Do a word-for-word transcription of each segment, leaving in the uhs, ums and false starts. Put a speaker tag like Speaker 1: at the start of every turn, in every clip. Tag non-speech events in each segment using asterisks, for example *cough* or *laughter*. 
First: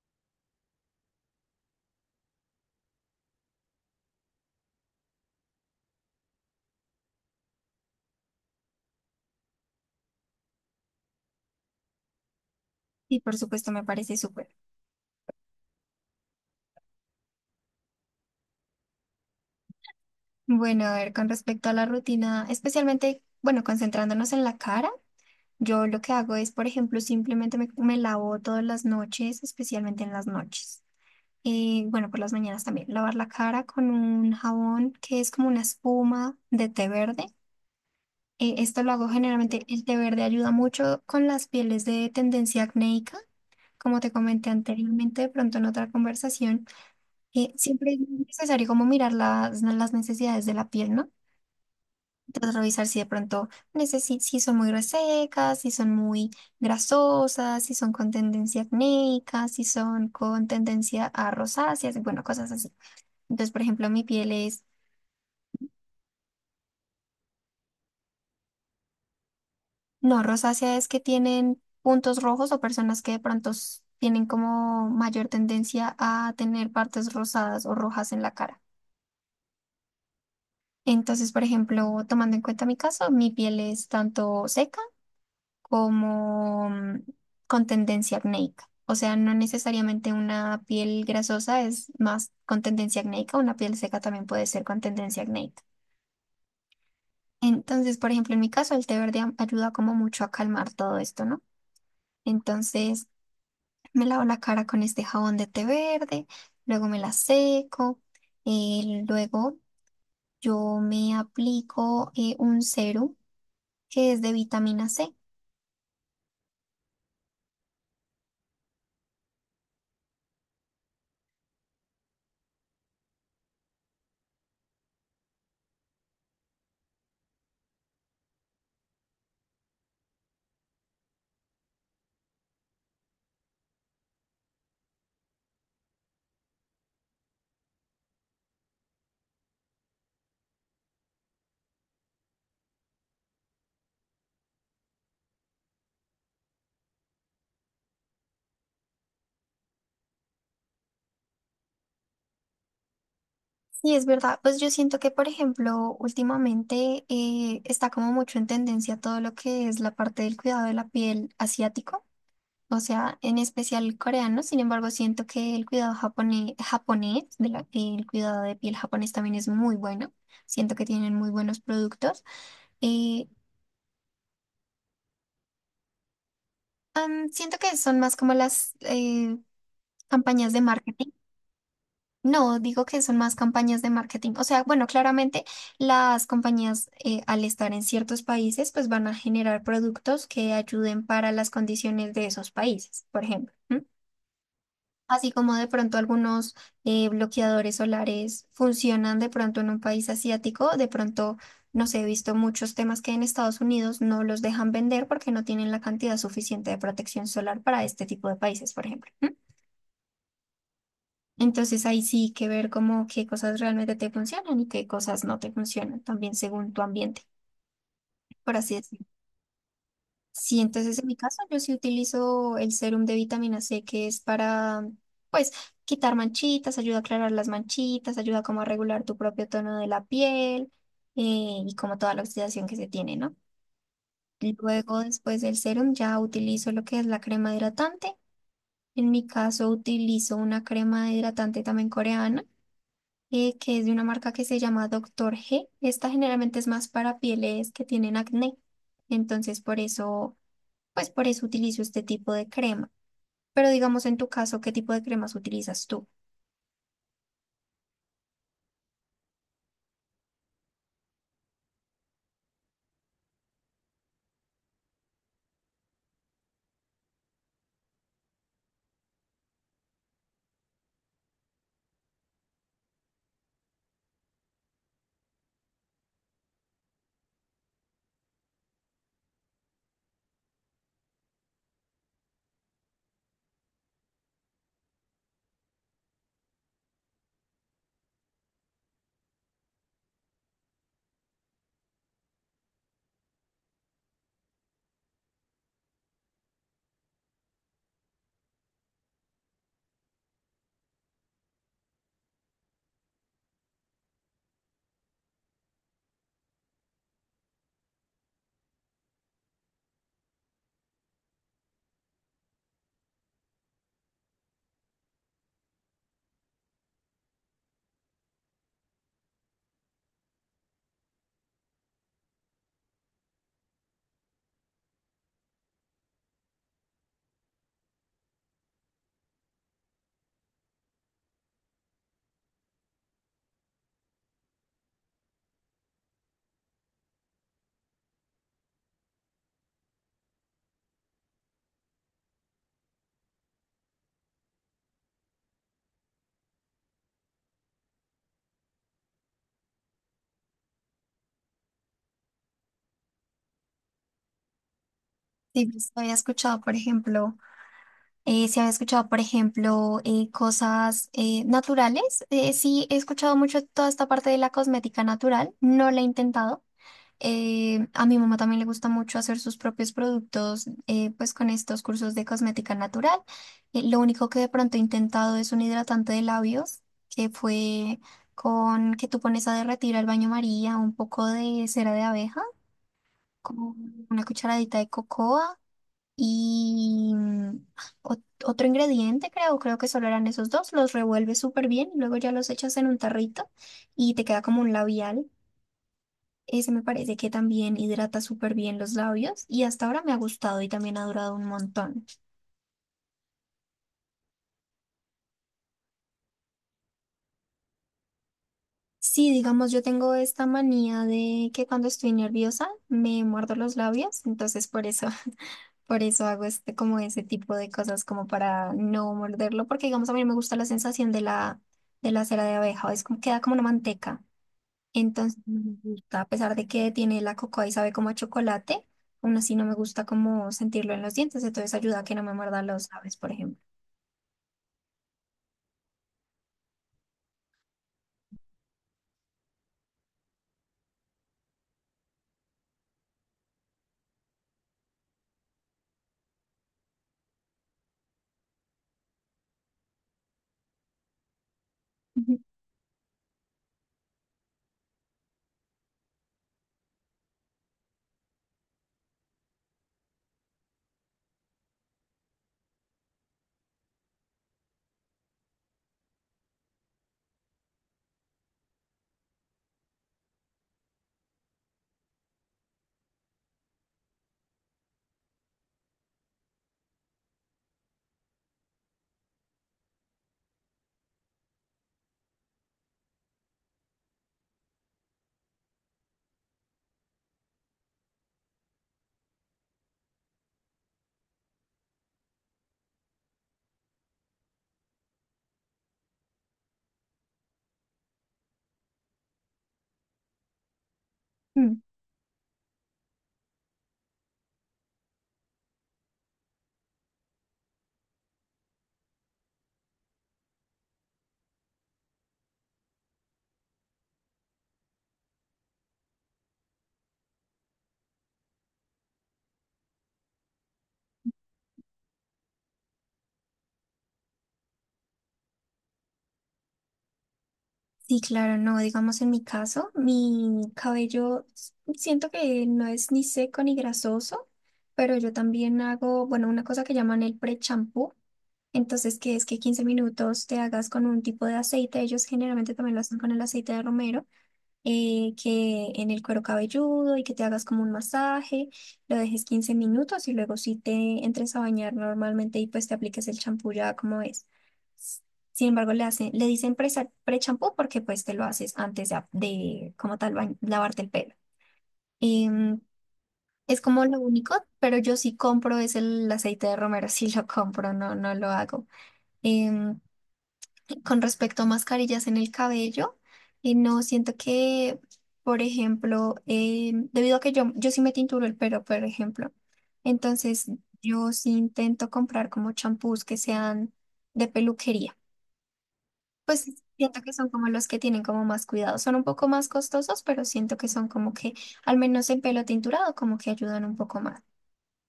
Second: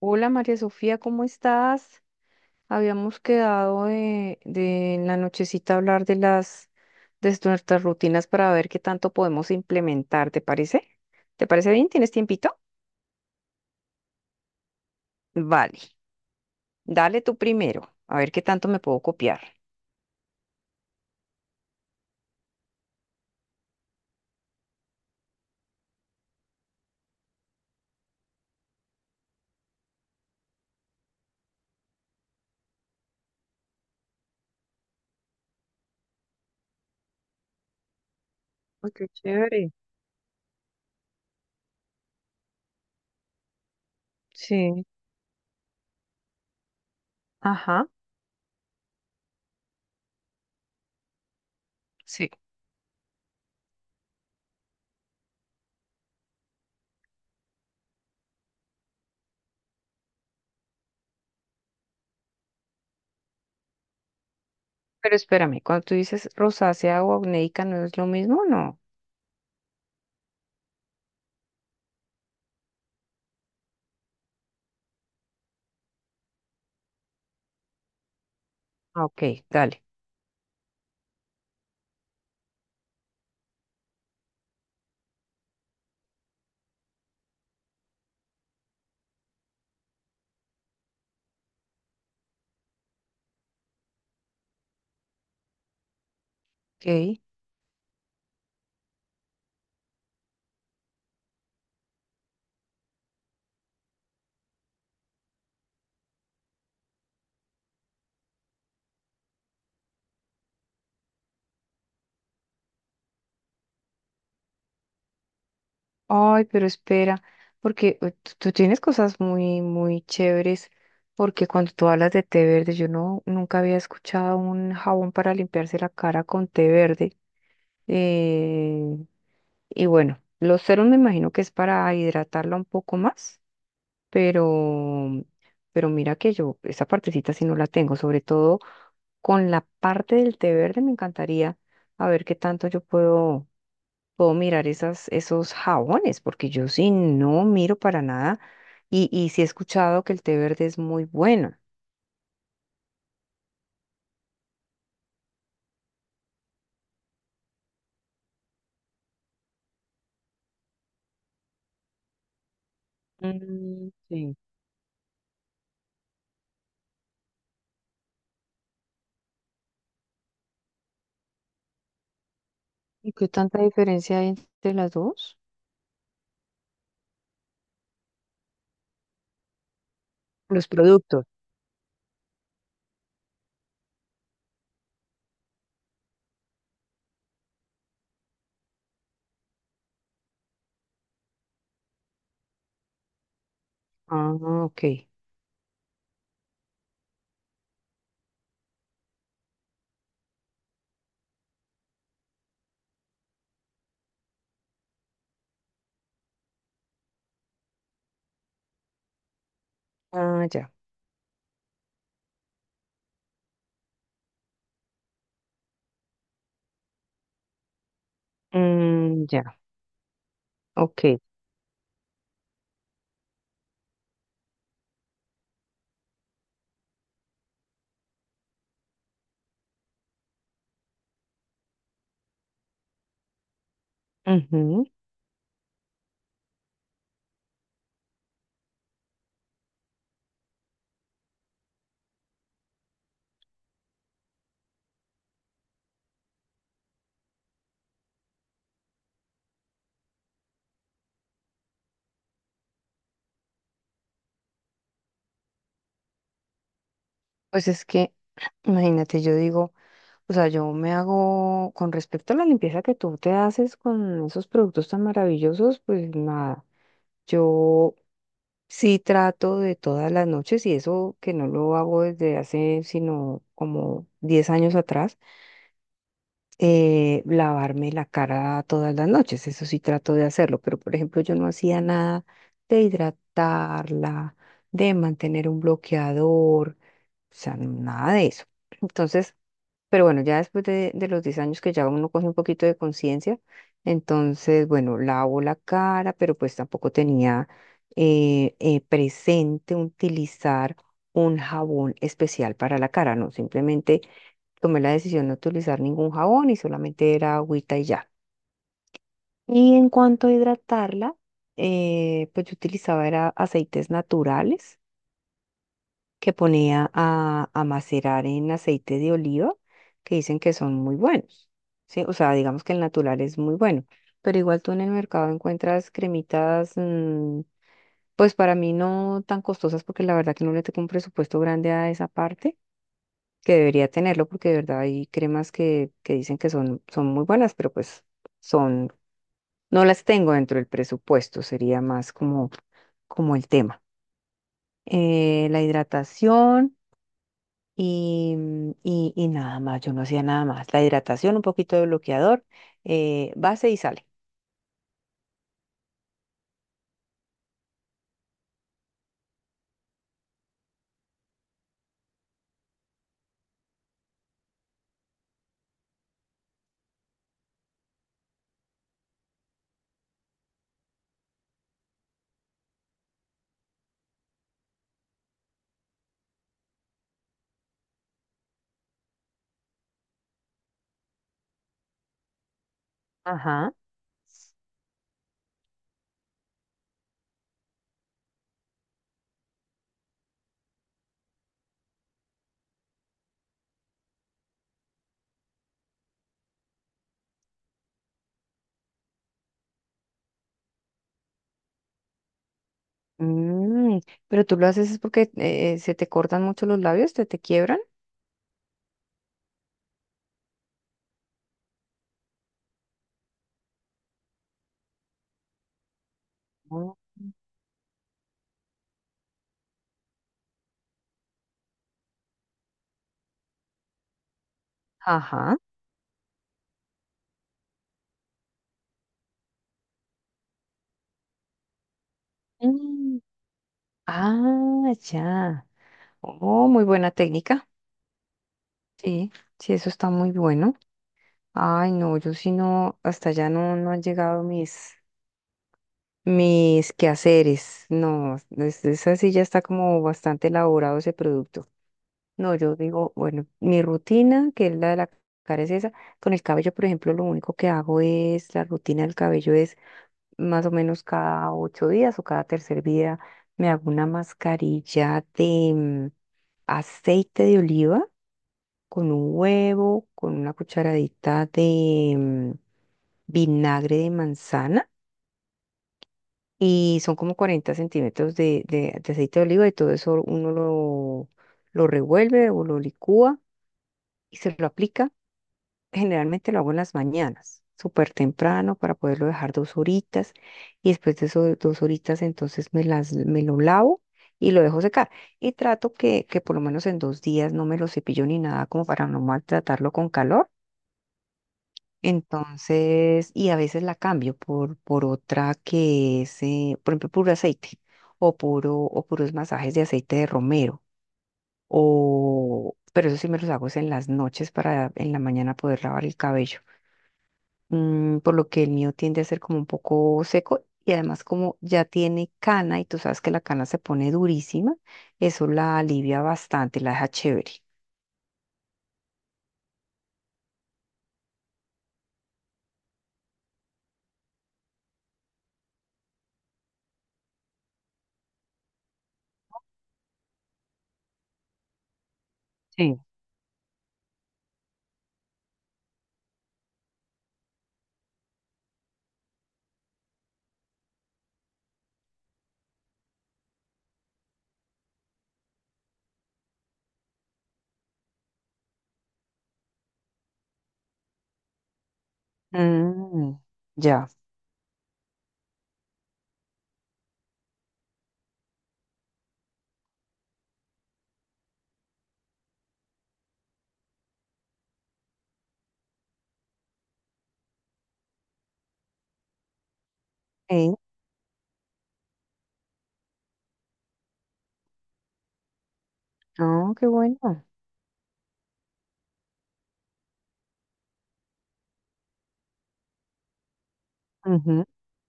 Speaker 1: Hola María Sofía, ¿cómo estás? Habíamos quedado de, de en la nochecita hablar de las de nuestras rutinas para ver qué tanto podemos implementar, ¿te parece? ¿Te parece bien? ¿Tienes tiempito?
Speaker 2: Y por supuesto, me parece súper.
Speaker 1: Vale, dale tú primero, a ver qué tanto me puedo copiar.
Speaker 2: Bueno, a ver, con respecto a la rutina, especialmente, bueno, concentrándonos en la cara, yo lo que hago es, por ejemplo, simplemente me, me lavo todas las noches, especialmente en las noches. Y bueno, por las mañanas también, lavar la cara con un jabón que es como una espuma de té verde. Eh, esto
Speaker 1: Ay,
Speaker 2: lo
Speaker 1: qué
Speaker 2: hago generalmente,
Speaker 1: chévere.
Speaker 2: el té verde ayuda mucho con las pieles de tendencia acnéica, como te comenté
Speaker 1: Sí.
Speaker 2: anteriormente, de pronto en otra conversación. Que
Speaker 1: Ajá,
Speaker 2: siempre es necesario como mirar las, las necesidades de la piel, ¿no?
Speaker 1: sí.
Speaker 2: Entonces revisar si de pronto necesi- si son muy resecas, si son muy grasosas, si son con tendencia acnéica, si son con tendencia a rosáceas, y bueno, cosas así. Entonces, por ejemplo, mi piel es,
Speaker 1: Pero espérame, cuando tú dices rosácea o acnéica, ¿no es lo mismo? No.
Speaker 2: no, rosácea es que tienen puntos rojos o personas que de pronto s- tienen como mayor tendencia a tener partes rosadas o rojas en la cara.
Speaker 1: Ah, ok, dale.
Speaker 2: Entonces, por ejemplo, tomando en cuenta mi caso, mi piel es tanto seca, como mm, con tendencia acnéica. O sea, no necesariamente una piel grasosa es más con tendencia acnéica, una piel seca también puede ser con tendencia acnéica.
Speaker 1: Ok.
Speaker 2: Entonces, por ejemplo, en mi caso, el té verde am- ayuda como mucho a calmar todo esto, ¿no? Entonces, me lavo la cara con este jabón de té verde, luego me la seco, eh, luego yo me aplico eh, un serum que es de vitamina ce.
Speaker 1: Ay, pero espera, porque eh, tú, tú tienes cosas muy, muy chéveres, porque cuando tú hablas de té verde, yo no, nunca había escuchado un jabón para limpiarse la cara con té verde. Eh, y bueno, los ceros me imagino que es para hidratarla un poco más, pero, pero mira que yo esa partecita sí no la tengo, sobre todo con la parte del té verde me encantaría a ver qué tanto yo puedo puedo mirar esas, esos jabones, porque yo sí no miro para nada. Y, y sí he escuchado que el té verde es muy bueno.
Speaker 2: Sí, es verdad. Pues yo siento que, por ejemplo, últimamente eh, está como mucho en tendencia todo lo que es la parte del cuidado de la piel asiático, o sea, en
Speaker 1: Mm,
Speaker 2: especial
Speaker 1: sí.
Speaker 2: coreano. Sin embargo, siento que el cuidado japone- japonés, de la- el cuidado de piel japonés también es muy bueno. Siento que tienen muy buenos productos.
Speaker 1: ¿Y
Speaker 2: Eh,
Speaker 1: qué tanta diferencia hay entre las dos?
Speaker 2: am, siento que son más como las eh, campañas de
Speaker 1: Los
Speaker 2: marketing.
Speaker 1: productos.
Speaker 2: No, digo que son más campañas de marketing. O sea, bueno, claramente las compañías eh, al estar en ciertos países, pues van a generar productos que ayuden para las condiciones de esos países, por ejemplo. ¿M?
Speaker 1: Ah, ok.
Speaker 2: Así como de pronto algunos eh, bloqueadores solares funcionan de pronto en un país asiático, de pronto, no sé, he visto muchos temas que en Estados Unidos no los dejan vender porque no tienen la cantidad suficiente de protección solar para este tipo de países, por ejemplo.
Speaker 1: Ah, ya.
Speaker 2: Entonces ahí sí que ver como qué cosas realmente te funcionan y qué cosas no te funcionan, también según tu ambiente, por así decirlo.
Speaker 1: Mm, ya,
Speaker 2: Sí, entonces en mi
Speaker 1: ok.
Speaker 2: caso yo sí utilizo el serum de vitamina ce que es para, pues, quitar manchitas, ayuda a aclarar las manchitas, ayuda como a regular tu propio tono de la piel eh, y como toda la oxidación que se tiene, ¿no?
Speaker 1: Ujú.
Speaker 2: Luego, después del serum, ya utilizo lo que es la crema hidratante. En mi caso utilizo una crema hidratante también coreana eh, que es de una marca que se llama doctor ge. Esta generalmente es más para pieles que tienen acné. Entonces, por eso, pues por eso utilizo este tipo de crema. Pero digamos en tu caso, ¿qué tipo de cremas utilizas tú?
Speaker 1: Pues es que, imagínate, yo digo, o sea, yo me hago, con respecto a la limpieza que tú te haces con esos productos tan maravillosos, pues nada. Yo sí trato de todas las noches y eso que no lo hago desde hace sino como diez años atrás, eh, lavarme la cara todas las noches, eso sí trato de hacerlo, pero por ejemplo yo no hacía nada de hidratarla, de mantener un bloqueador, o sea, nada de eso. Entonces, pero bueno, ya después de, de los diez años que ya uno coge un poquito de conciencia, entonces, bueno, lavo la cara, pero pues tampoco tenía eh, eh, presente utilizar un jabón especial para la cara, no, simplemente tomé la decisión de no utilizar ningún jabón y solamente era agüita y ya. Y en cuanto a hidratarla, eh, pues yo utilizaba era aceites naturales que ponía a, a macerar en aceite de oliva, que dicen que son muy buenos, ¿sí? O sea, digamos que el natural es muy bueno, pero igual tú en el mercado encuentras cremitas, mm, pues para mí no tan costosas, porque la verdad que no le tengo un presupuesto grande a esa parte, que debería tenerlo, porque de verdad hay cremas que, que dicen que son, son muy buenas, pero pues son, no las tengo dentro del presupuesto, sería más como, como el tema. Eh, la hidratación. Y, mm, y, y nada más, yo no hacía nada más. La hidratación, un poquito de bloqueador, eh, base y sale.
Speaker 2: Sí, pues, había escuchado, por ejemplo, eh, si había escuchado, por ejemplo, eh, cosas eh, naturales. Eh, sí, he escuchado mucho toda esta parte de la cosmética natural. No la he intentado. Eh, a mi mamá también le gusta mucho hacer sus propios productos, eh, pues con estos cursos de cosmética natural. Eh, lo único que de pronto he intentado es un hidratante de labios, que fue con que tú pones a derretir al baño María un poco de cera de abeja,
Speaker 1: Ajá.
Speaker 2: con una cucharadita de cocoa y mm, ot- otro ingrediente, creo, creo que solo eran esos dos. Los revuelves súper bien y luego ya los echas en un tarrito y te queda como un labial. Ese me parece que también hidrata súper bien los labios y hasta ahora me ha gustado y también ha durado un montón.
Speaker 1: Mm, pero tú lo haces es porque eh, se te cortan mucho los labios, te, te quiebran.
Speaker 2: Sí, digamos, yo tengo esta manía de que cuando estoy nerviosa me muerdo los labios, entonces por eso, *laughs* por eso hago este,
Speaker 1: Mm.
Speaker 2: como ese tipo de cosas como para no morderlo, porque digamos a mí no me gusta la sensación de la, de la cera de abeja, es como queda como una manteca. Entonces,
Speaker 1: Ajá.
Speaker 2: no me gusta, a pesar de que tiene la cocoa y sabe como a chocolate, aún así no me gusta como sentirlo en los dientes, entonces ayuda a que no me muerda los labios,
Speaker 1: Mm.
Speaker 2: por ejemplo.
Speaker 1: Ah, ya. Oh, muy buena técnica. Sí, sí, eso está muy bueno. Ay, no, yo sí no, hasta allá no, no han llegado mis, mis quehaceres. No, es- esa sí ya está como bastante elaborado ese producto.
Speaker 2: Ujú.
Speaker 1: No, yo digo, bueno, mi rutina, que es la de la cara, es esa. Con el cabello, por ejemplo, lo único que hago es, la rutina del cabello es más o menos cada ocho días o cada tercer día me hago una mascarilla de mm, aceite de oliva con un huevo, con una cucharadita de mm, vinagre de manzana y son como cuarenta centímetros de, de- de aceite de oliva y todo eso uno lo, lo revuelve o lo licúa y se lo aplica. Generalmente lo hago en las mañanas, súper temprano, para poderlo dejar dos horitas. Y después de esas dos horitas, entonces me las, me lo lavo y lo dejo secar. Y trato que, que por lo menos en dos días no me lo cepillo ni nada, como para no maltratarlo con calor.
Speaker 2: Mm.
Speaker 1: Entonces, y a veces la cambio por, por otra que es, eh, por ejemplo, puro aceite o, puro, o puros masajes de aceite de romero. O, pero eso sí me los hago es en las noches para en la mañana poder lavar el cabello, mm, por lo que el mío tiende a ser como un poco seco y además como ya tiene cana y tú sabes que la cana se pone durísima, eso la alivia bastante, la deja chévere.
Speaker 2: Sí, claro, no, digamos en mi caso, mi cabello s- siento que no es ni seco ni grasoso, pero yo también hago, bueno, una cosa que llaman el pre-champú, entonces que es que quince minutos te hagas con un tipo de aceite, ellos generalmente también
Speaker 1: Sí.
Speaker 2: lo hacen con el aceite de romero, eh, que en el cuero cabelludo y que te hagas como un masaje, lo dejes quince minutos y luego si te entres a bañar normalmente y pues te apliques el champú ya como es. S- Sin embargo, le hacen, le dicen presa- pre-champú porque pues te lo haces antes de, de como tal bañ- lavarte el pelo. Em,
Speaker 1: Mm.
Speaker 2: es como
Speaker 1: Ya.
Speaker 2: lo único, pero yo sí compro es el aceite de romero, *laughs* sí lo compro, no, no lo hago. Em, con respecto a mascarillas en el cabello, eh, no siento que, por ejemplo, eh, debido a que yo, yo sí me tinturo el pelo, por ejemplo, entonces
Speaker 1: Eh,
Speaker 2: yo sí intento comprar como champús que sean de peluquería. Pues
Speaker 1: No, qué
Speaker 2: siento que
Speaker 1: bueno.
Speaker 2: son como los que tienen como más cuidado. Son un poco más costosos, pero siento que son como que, al menos en pelo tinturado, como que ayudan un poco más.
Speaker 1: Ujú.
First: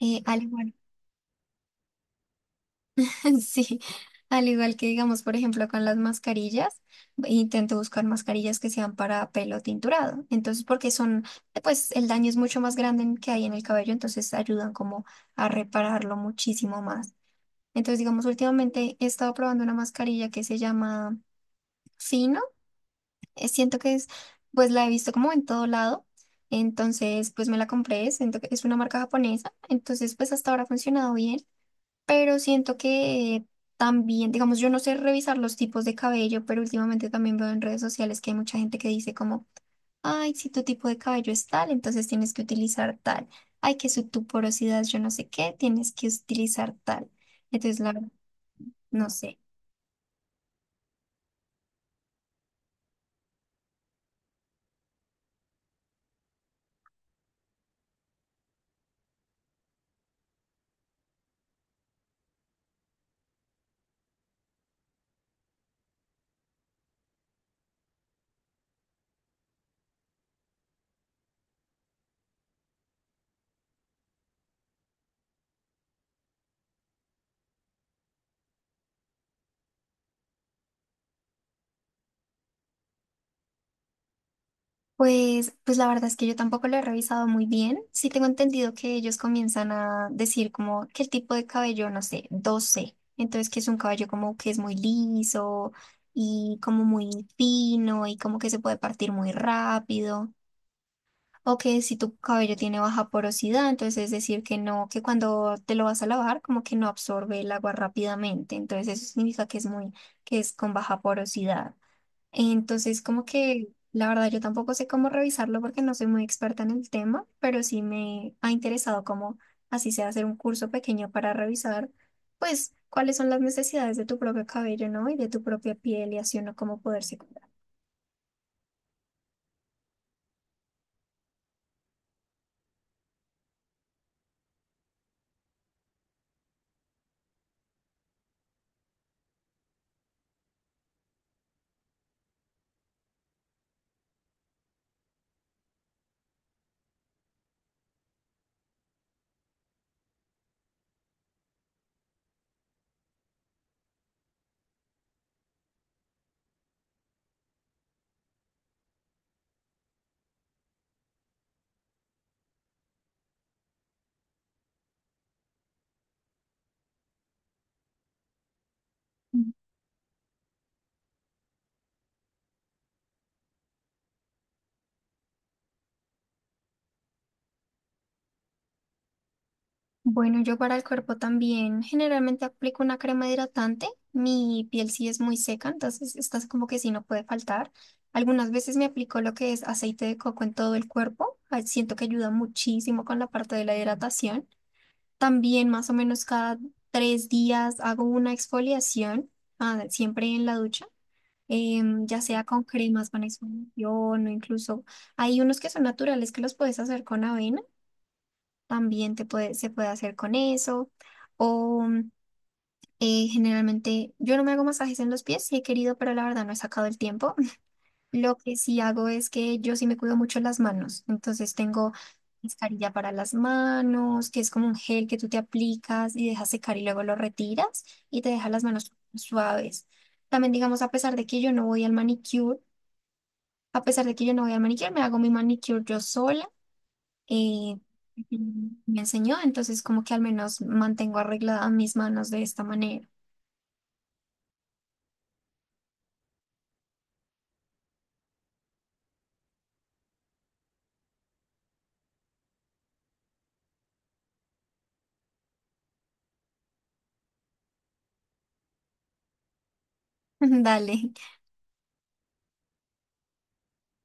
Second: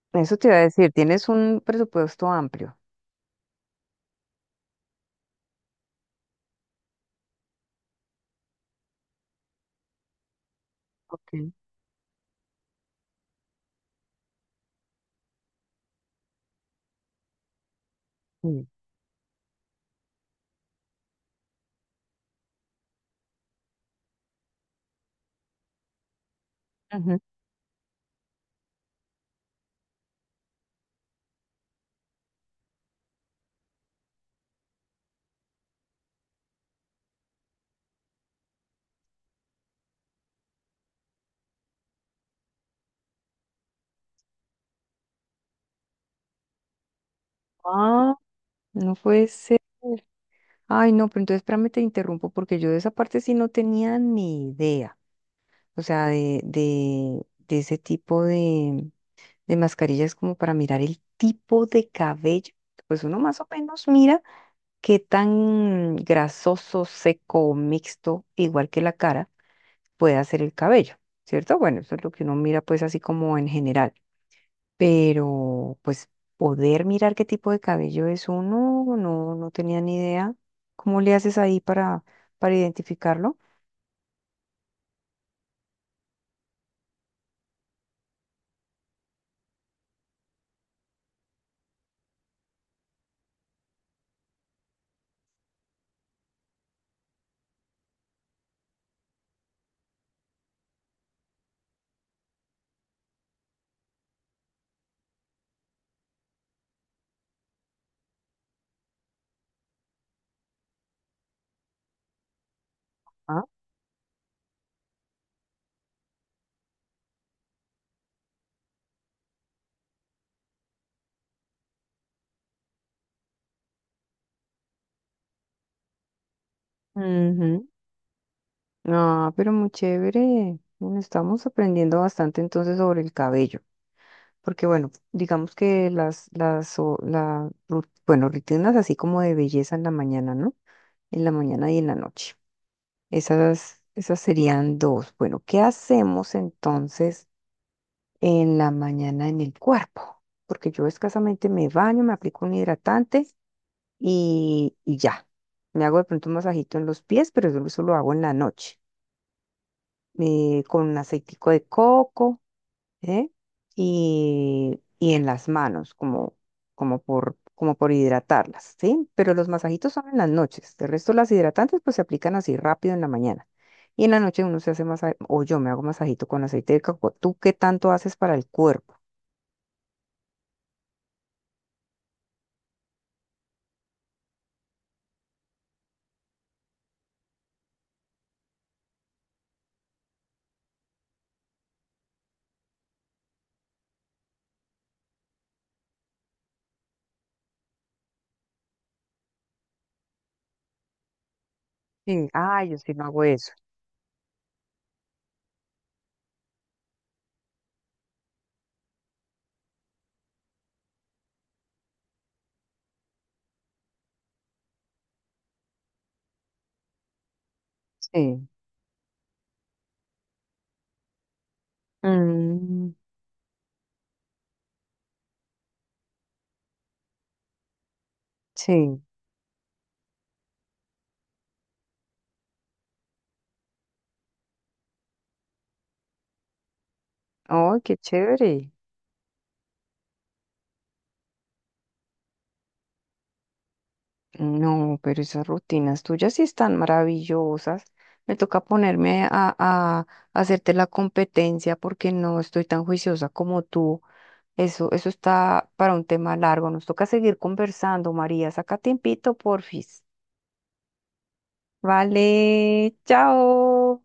Speaker 2: Eh,
Speaker 1: Eso
Speaker 2: al
Speaker 1: te iba a
Speaker 2: igual
Speaker 1: decir, tienes un presupuesto amplio.
Speaker 2: *laughs* sí, al igual que digamos, por ejemplo, con las mascarillas, intento buscar mascarillas que sean para pelo tinturado. Entonces, porque son,
Speaker 1: Ok,
Speaker 2: pues el daño es mucho más grande en- que hay en el cabello, entonces ayudan como a repararlo muchísimo más. Entonces, digamos,
Speaker 1: sí.
Speaker 2: últimamente he estado probando una mascarilla que se llama Fino. eh, Siento que es, pues la he visto como en todo lado.
Speaker 1: Ujú.
Speaker 2: Entonces, pues me la compré, siento que es una marca japonesa. Entonces, pues hasta ahora ha funcionado bien, pero siento que también, digamos, yo no sé revisar los tipos de cabello, pero últimamente también veo en redes sociales que hay mucha gente que dice como, ay, si tu tipo de cabello es tal, entonces tienes que utilizar tal. Ay, que su tu porosidad, yo no sé qué, tienes que utilizar tal. Entonces, la verdad,
Speaker 1: Ah, no
Speaker 2: no
Speaker 1: puede
Speaker 2: sé.
Speaker 1: ser. Ay, no, pero entonces espérame, te interrumpo porque yo de esa parte sí no tenía ni idea. O sea, de, de, de ese tipo de, de mascarillas como para mirar el tipo de cabello. Pues uno más o menos mira qué tan grasoso, seco o mixto, igual que la cara, puede ser el cabello, ¿cierto? Bueno, eso es lo que uno mira pues así como en general. Pero pues poder mirar qué tipo de cabello es uno, no, no tenía ni idea. ¿Cómo le haces ahí para, para identificarlo?
Speaker 2: Pues, pues la verdad es que yo tampoco lo he revisado muy bien. Sí tengo entendido que ellos comienzan a decir como que el tipo de cabello, no sé, doce. Entonces que es un cabello como que es muy liso y como muy fino y como que se puede partir muy rápido. O que si tu cabello tiene baja porosidad, entonces es decir que no, que cuando te lo vas a lavar como que no absorbe el agua rápidamente. Entonces eso significa que es muy, que es con baja porosidad. Entonces, como
Speaker 1: Ah,
Speaker 2: que la verdad yo tampoco sé cómo revisarlo porque no soy muy experta en el tema, pero sí me ha interesado como así sea hacer un curso pequeño para revisar, pues, cuáles son las necesidades de tu propio cabello, ¿no? Y de tu propia piel y así uno cómo poderse cuidar.
Speaker 1: ujú. Ah, pero muy chévere. Bueno, estamos aprendiendo bastante entonces sobre el cabello. Porque bueno, digamos que las, las, o- la, ru- bueno, rutinas así como de belleza en la mañana, ¿no? En la mañana y en la noche. Esas, esas serían dos. Bueno, ¿qué hacemos entonces en la mañana en el cuerpo? Porque yo escasamente me baño, me aplico un hidratante y, y ya. Me hago de pronto un masajito en los pies, pero eso, eso lo hago en la noche. Eh, con un aceitico de coco, ¿eh? Y, y en las manos, como, como por, como por hidratarlas, ¿sí? Pero los masajitos son en las noches. De resto, las hidratantes pues se aplican así rápido en la mañana. Y en la noche uno se hace masaje, o yo me hago masajito con aceite de coco. ¿Tú qué tanto haces para el cuerpo?
Speaker 2: Bueno, yo para el cuerpo también generalmente aplico una crema hidratante. Mi piel sí es muy seca, entonces estas como que sí no puede faltar. Algunas veces me aplico lo que es aceite de coco en todo el cuerpo. ah, Siento que ayuda muchísimo con la parte de la hidratación. También más o menos cada tres días hago una exfoliación, ah, siempre en la ducha. Em, ya
Speaker 1: Sí.
Speaker 2: sea con
Speaker 1: Ah, yo sí no
Speaker 2: cremas, con
Speaker 1: hago eso.
Speaker 2: exfoliación o incluso hay unos que son naturales que los puedes hacer con avena, también te puede, se puede hacer con eso. O mm, eh, generalmente yo no me hago masajes en los pies, sí he querido, pero la verdad no he sacado el tiempo. *laughs* Lo
Speaker 1: Sí.
Speaker 2: que sí hago es que yo sí me cuido mucho las manos. Entonces tengo mascarilla
Speaker 1: Mm,
Speaker 2: para las manos, que es como un gel que tú te aplicas y dejas secar y luego lo retiras y te deja las manos
Speaker 1: sí.
Speaker 2: suaves. También digamos, a pesar de que yo no voy al manicure, a pesar de que yo no voy al manicure, me hago mi manicure yo sola eh,
Speaker 1: ¡Ay, qué
Speaker 2: Ujú.
Speaker 1: chévere!
Speaker 2: Me enseñó, entonces como que al menos mantengo arregladas mis manos de esta manera.
Speaker 1: No, pero esas rutinas tuyas sí están maravillosas. Me toca ponerme a, a hacerte la competencia porque no estoy tan juiciosa como tú. Eso, eso está para un tema largo. Nos toca seguir conversando, María. Saca tiempito, porfis.
Speaker 2: *laughs* Dale.
Speaker 1: Vale, chao.